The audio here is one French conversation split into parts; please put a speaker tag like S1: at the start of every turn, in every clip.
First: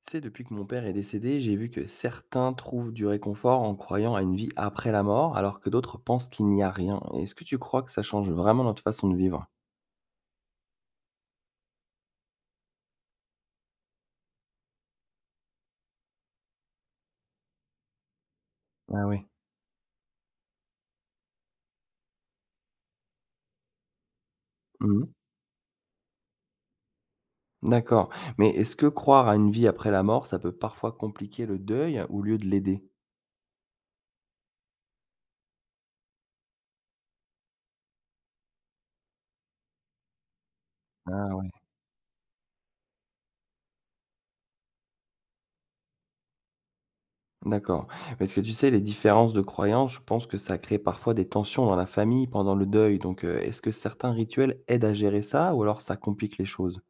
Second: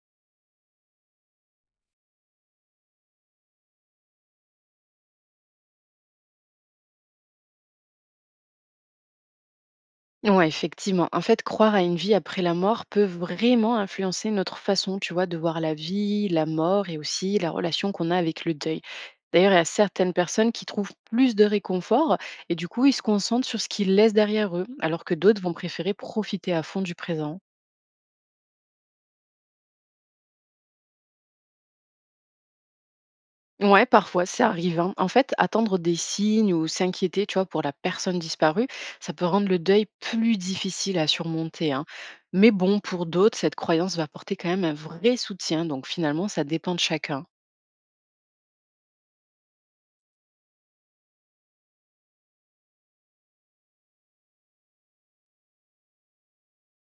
S1: C'est depuis que mon père est décédé, j'ai vu que certains trouvent du réconfort en croyant à une vie après la mort, alors que d'autres pensent qu'il n'y a rien. Est-ce que tu crois que ça change vraiment notre façon de vivre?
S2: Ouais, effectivement. En fait, croire à une vie après la mort peut vraiment influencer notre façon, tu vois, de voir la vie, la mort et aussi la relation qu'on a avec le deuil.
S1: Ah oui.
S2: D'ailleurs, il y a certaines personnes qui trouvent plus de réconfort et du coup, ils se concentrent sur ce qu'ils laissent derrière eux, alors
S1: Mhm.
S2: que d'autres vont préférer profiter à fond du présent.
S1: D'accord. Mais est-ce que croire à une vie après la mort, ça peut parfois compliquer le deuil au lieu de l'aider?
S2: Ouais, parfois, ça arrive, hein. En fait, attendre des signes ou s'inquiéter, tu vois, pour la personne disparue, ça peut rendre le deuil plus difficile à
S1: Ah ouais.
S2: surmonter, hein. Mais bon, pour d'autres, cette croyance va porter quand même un vrai soutien. Donc finalement, ça dépend de chacun.
S1: D'accord. Parce que tu sais, les différences de croyances, je pense que ça crée parfois des tensions dans la famille pendant le deuil. Donc, est-ce que certains rituels aident à gérer ça ou alors ça complique les choses?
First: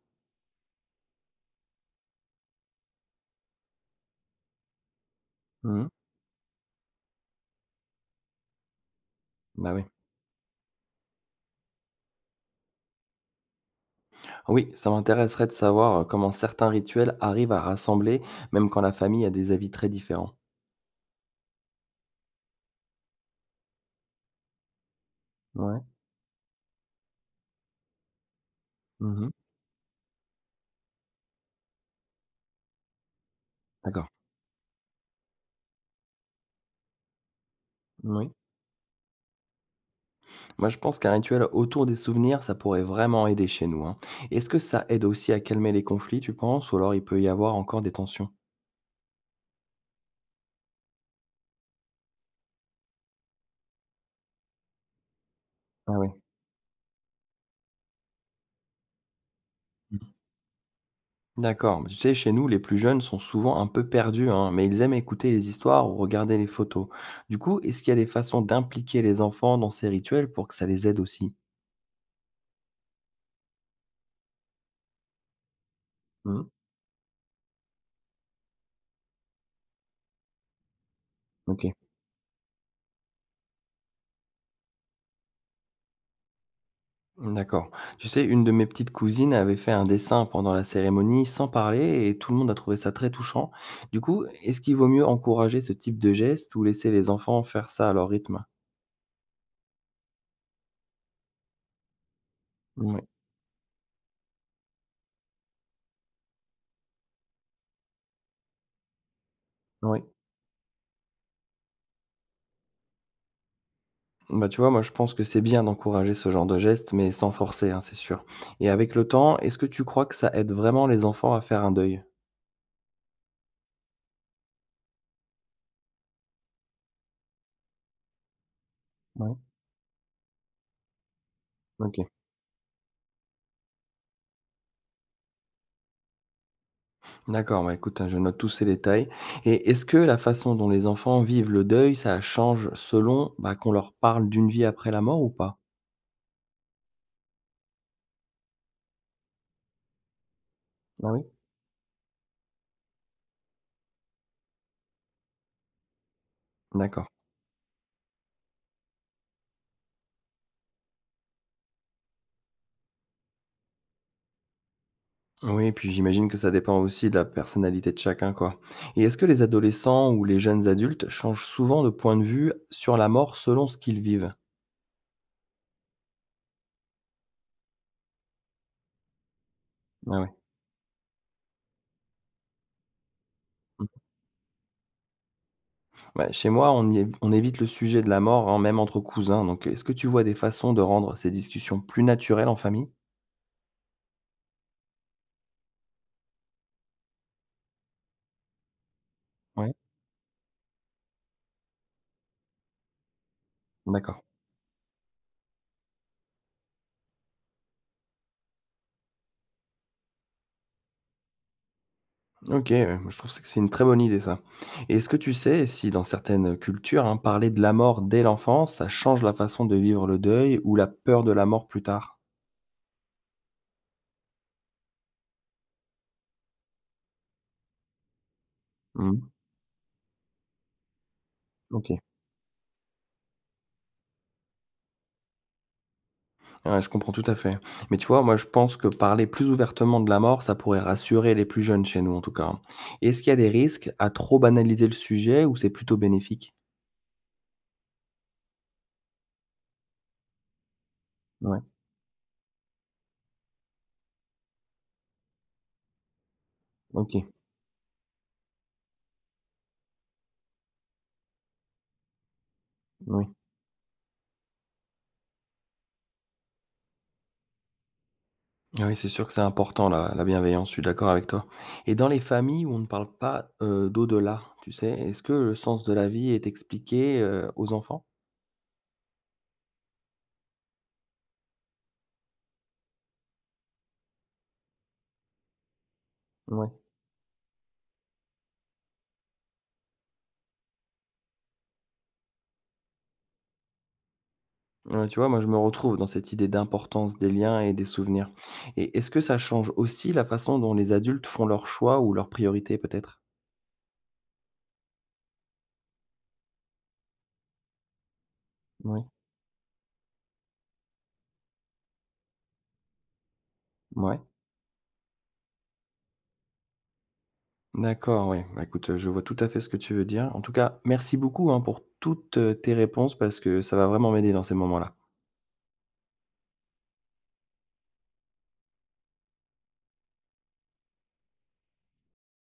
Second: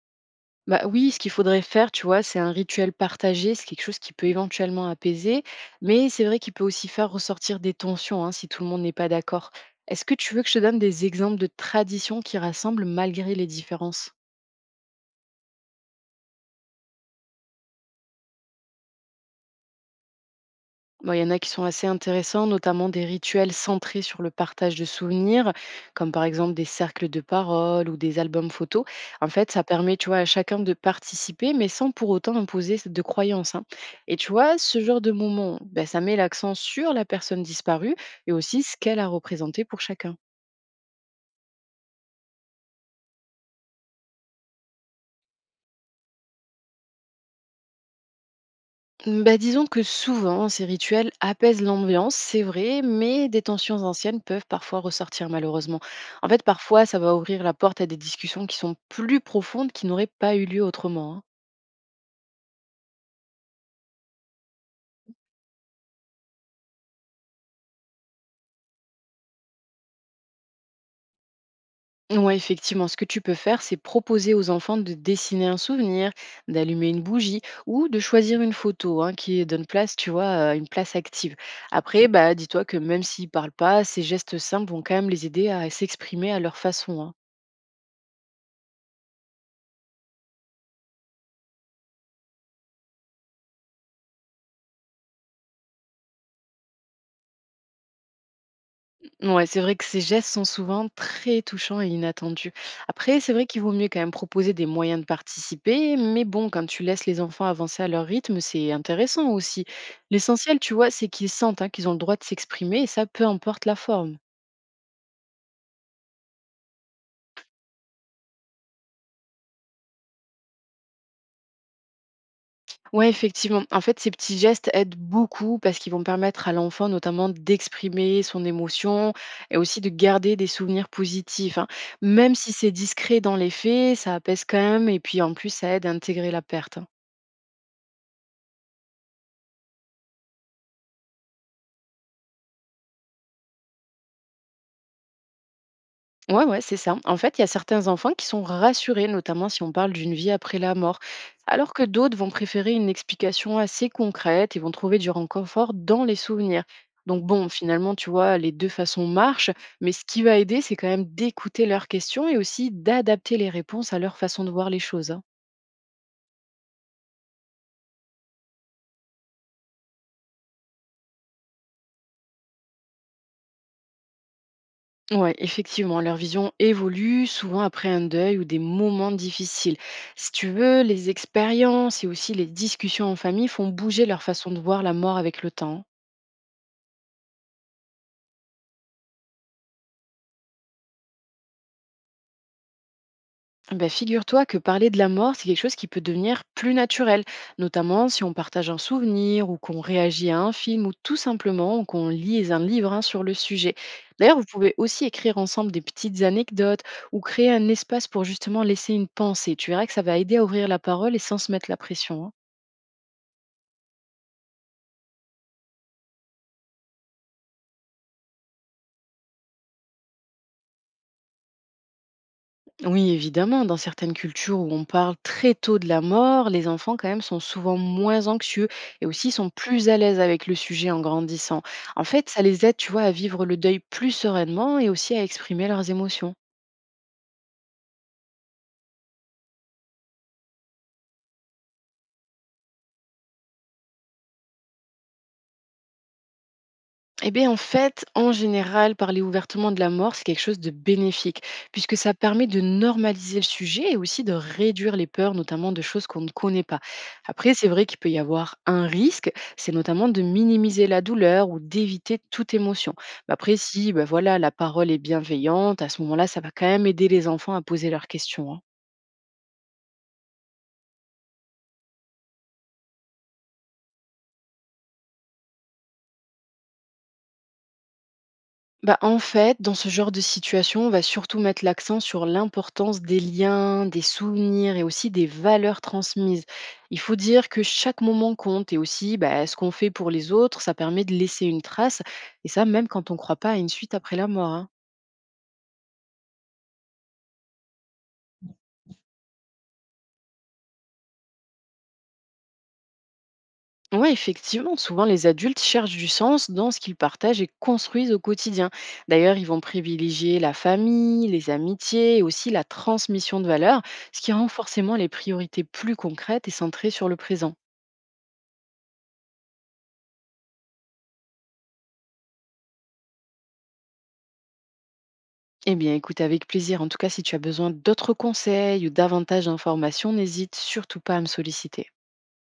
S2: Bah oui, ce qu'il faudrait faire, tu vois, c'est un rituel partagé, c'est quelque chose qui peut éventuellement apaiser,
S1: Mhm.
S2: mais c'est vrai qu'il peut aussi faire ressortir des tensions hein, si tout le monde n'est pas d'accord.
S1: Bah oui.
S2: Est-ce que tu veux que je te donne des exemples de traditions qui rassemblent malgré les différences?
S1: Oui, ça m'intéresserait de savoir comment certains rituels arrivent à rassembler, même quand la famille a des avis très différents.
S2: Bon, il y en a qui sont assez intéressants, notamment des rituels centrés sur le partage de souvenirs,
S1: Ouais.
S2: comme par exemple des cercles de parole ou des albums photos. En
S1: Mhm.
S2: fait, ça permet, tu vois, à chacun de participer, mais sans pour autant imposer de croyances, hein.
S1: D'accord.
S2: Et tu vois, ce genre de moment, ben, ça met l'accent sur la personne disparue
S1: Oui.
S2: et aussi ce qu'elle a représenté pour chacun.
S1: Moi, je pense qu'un rituel autour des souvenirs, ça pourrait vraiment aider chez nous, hein. Est-ce que ça aide aussi à calmer les conflits, tu penses, ou alors il peut y avoir encore des tensions?
S2: Mmh, bah, disons que souvent, ces rituels apaisent l'ambiance, c'est vrai, mais des tensions anciennes peuvent parfois ressortir malheureusement.
S1: Ah oui.
S2: En fait, parfois, ça va ouvrir la porte à des discussions qui sont plus profondes, qui n'auraient pas eu lieu autrement, hein.
S1: D'accord. Mais tu sais, chez nous, les plus jeunes sont souvent un peu perdus, hein, mais ils aiment écouter les histoires ou regarder les photos. Du coup, est-ce qu'il y a des façons d'impliquer les enfants dans ces rituels pour que ça les aide aussi?
S2: Ouais, effectivement, ce que tu peux faire, c'est proposer aux enfants de dessiner un souvenir,
S1: Mhm.
S2: d'allumer une bougie ou de choisir une photo hein, qui donne place, tu vois, à une place active.
S1: Ok.
S2: Après, bah, dis-toi que même s'ils parlent pas, ces gestes simples vont quand même les aider à s'exprimer à leur façon, hein.
S1: D'accord. Tu sais, une de mes petites cousines avait fait un dessin pendant la cérémonie sans parler et tout le monde a trouvé ça très touchant. Du coup, est-ce qu'il vaut mieux encourager ce type de geste ou laisser les enfants faire ça à leur rythme?
S2: Ouais, c'est vrai que ces gestes sont souvent très touchants et inattendus.
S1: Oui,
S2: Après, c'est vrai qu'il vaut mieux quand même proposer des moyens de participer, mais bon, quand tu laisses les enfants avancer à leur rythme, c'est intéressant aussi.
S1: oui.
S2: L'essentiel, tu vois, c'est qu'ils sentent hein, qu'ils ont le droit de s'exprimer, et ça, peu importe la forme.
S1: Bah, tu vois, moi je pense que c'est bien d'encourager ce genre de geste, mais sans forcer, hein, c'est sûr. Et avec le temps, est-ce que tu crois que ça aide vraiment les enfants à faire un deuil?
S2: Ouais, effectivement. En fait, ces petits gestes aident beaucoup parce qu'ils vont permettre à l'enfant notamment d'exprimer son émotion
S1: Oui.
S2: et aussi de garder des souvenirs positifs, hein.
S1: Ok.
S2: Même si c'est discret dans les faits, ça apaise quand même et puis en plus, ça aide à intégrer la perte, hein.
S1: D'accord, bah écoute, hein, je note tous ces détails. Et est-ce que la façon dont les enfants vivent le deuil, ça change selon bah, qu'on leur parle d'une vie après la mort ou pas?
S2: Ouais, ouais, c'est ça. En fait, il y a certains enfants qui sont rassurés, notamment si on parle d'une vie après la mort,
S1: Ah oui?
S2: alors que d'autres vont préférer une explication assez concrète et vont trouver du réconfort dans les souvenirs.
S1: D'accord.
S2: Donc bon, finalement, tu vois, les deux façons marchent, mais ce qui va aider, c'est quand même d'écouter leurs questions et aussi d'adapter les réponses à leur façon de voir les choses, hein.
S1: Oui et puis j'imagine que ça dépend aussi de la personnalité de chacun, quoi. Et est-ce que les adolescents ou les jeunes adultes changent souvent de point de vue sur la mort selon ce qu'ils vivent?
S2: Ouais, effectivement, leur vision évolue souvent après un deuil ou des moments difficiles.
S1: Ah ouais.
S2: Si tu veux, les expériences et aussi les discussions en famille font
S1: Mmh.
S2: bouger leur façon de voir la mort avec le temps.
S1: Ouais, chez moi, on y é on évite le sujet de la mort, hein, même entre cousins, donc est-ce que tu vois des façons de rendre ces discussions plus naturelles en famille?
S2: Ben, figure-toi que parler de la mort, c'est quelque chose qui peut devenir plus naturel, notamment si on partage un souvenir ou
S1: Oui,
S2: qu'on réagit à un film ou tout simplement qu'on lise un livre hein, sur le sujet.
S1: d'accord.
S2: D'ailleurs, vous pouvez aussi écrire ensemble des petites anecdotes ou créer un espace pour justement laisser une pensée. Tu verras que ça va aider à ouvrir la parole et sans se mettre la pression, hein.
S1: OK, je trouve que c'est une très bonne idée ça. Et est-ce que tu sais si dans certaines cultures, hein, parler de la mort dès l'enfance, ça change la façon de vivre le deuil ou la peur de la mort plus tard?
S2: Oui, évidemment, dans certaines cultures où on parle très tôt de la mort, les enfants quand même sont souvent moins anxieux et
S1: Mmh.
S2: aussi sont plus à l'aise avec le sujet en grandissant.
S1: OK.
S2: En fait, ça les aide, tu vois, à vivre le deuil plus sereinement et aussi à exprimer leurs émotions.
S1: Ouais, je comprends tout à fait. Mais tu vois, moi, je pense que parler plus ouvertement de la mort, ça pourrait rassurer les plus jeunes chez nous, en tout cas. Est-ce qu'il y a des risques à trop banaliser le sujet ou c'est plutôt bénéfique?
S2: Eh bien, en fait, en général, parler ouvertement de la mort, c'est quelque chose de bénéfique,
S1: Ouais,
S2: puisque ça permet de normaliser le sujet et aussi de réduire les peurs, notamment de choses qu'on ne connaît pas.
S1: ok,
S2: Après, c'est vrai qu'il peut y avoir un risque, c'est notamment de minimiser la douleur ou d'éviter toute émotion.
S1: oui.
S2: Mais après, si ben voilà, la parole est bienveillante, à ce moment-là, ça va quand même aider les enfants à poser leurs questions, hein.
S1: Ah oui, c'est sûr que c'est important, la bienveillance, je suis d'accord avec toi. Et dans les familles où on ne parle pas d'au-delà, tu sais, est-ce que le sens de la vie est expliqué aux enfants?
S2: Bah, en fait, dans ce genre de situation, on va surtout mettre l'accent sur l'importance des liens, des souvenirs et aussi des valeurs transmises.
S1: Ouais.
S2: Il faut dire que chaque moment compte et aussi bah, ce qu'on fait pour les autres, ça permet de laisser une trace. Et ça, même quand on ne croit pas à une suite après la mort, hein.
S1: Ouais, tu vois, moi, je me retrouve dans cette idée d'importance des liens et des souvenirs. Et est-ce que ça change aussi la façon dont les adultes font leurs choix ou leurs priorités, peut-être?
S2: Ouais, effectivement, souvent les adultes cherchent du sens dans ce qu'ils partagent et construisent au quotidien.
S1: Oui.
S2: D'ailleurs, ils vont privilégier la famille, les amitiés et aussi la transmission de valeurs,
S1: Ouais.
S2: ce qui rend forcément les priorités plus concrètes et centrées sur le présent.
S1: D'accord, oui. Bah, écoute, je vois tout à fait ce que tu veux dire. En tout cas, merci beaucoup, hein, pour toutes tes réponses parce que ça va vraiment m'aider dans ces moments-là.
S2: Eh bien, écoute, avec plaisir. En tout cas, si tu as besoin d'autres conseils ou davantage d'informations, n'hésite surtout pas à me solliciter.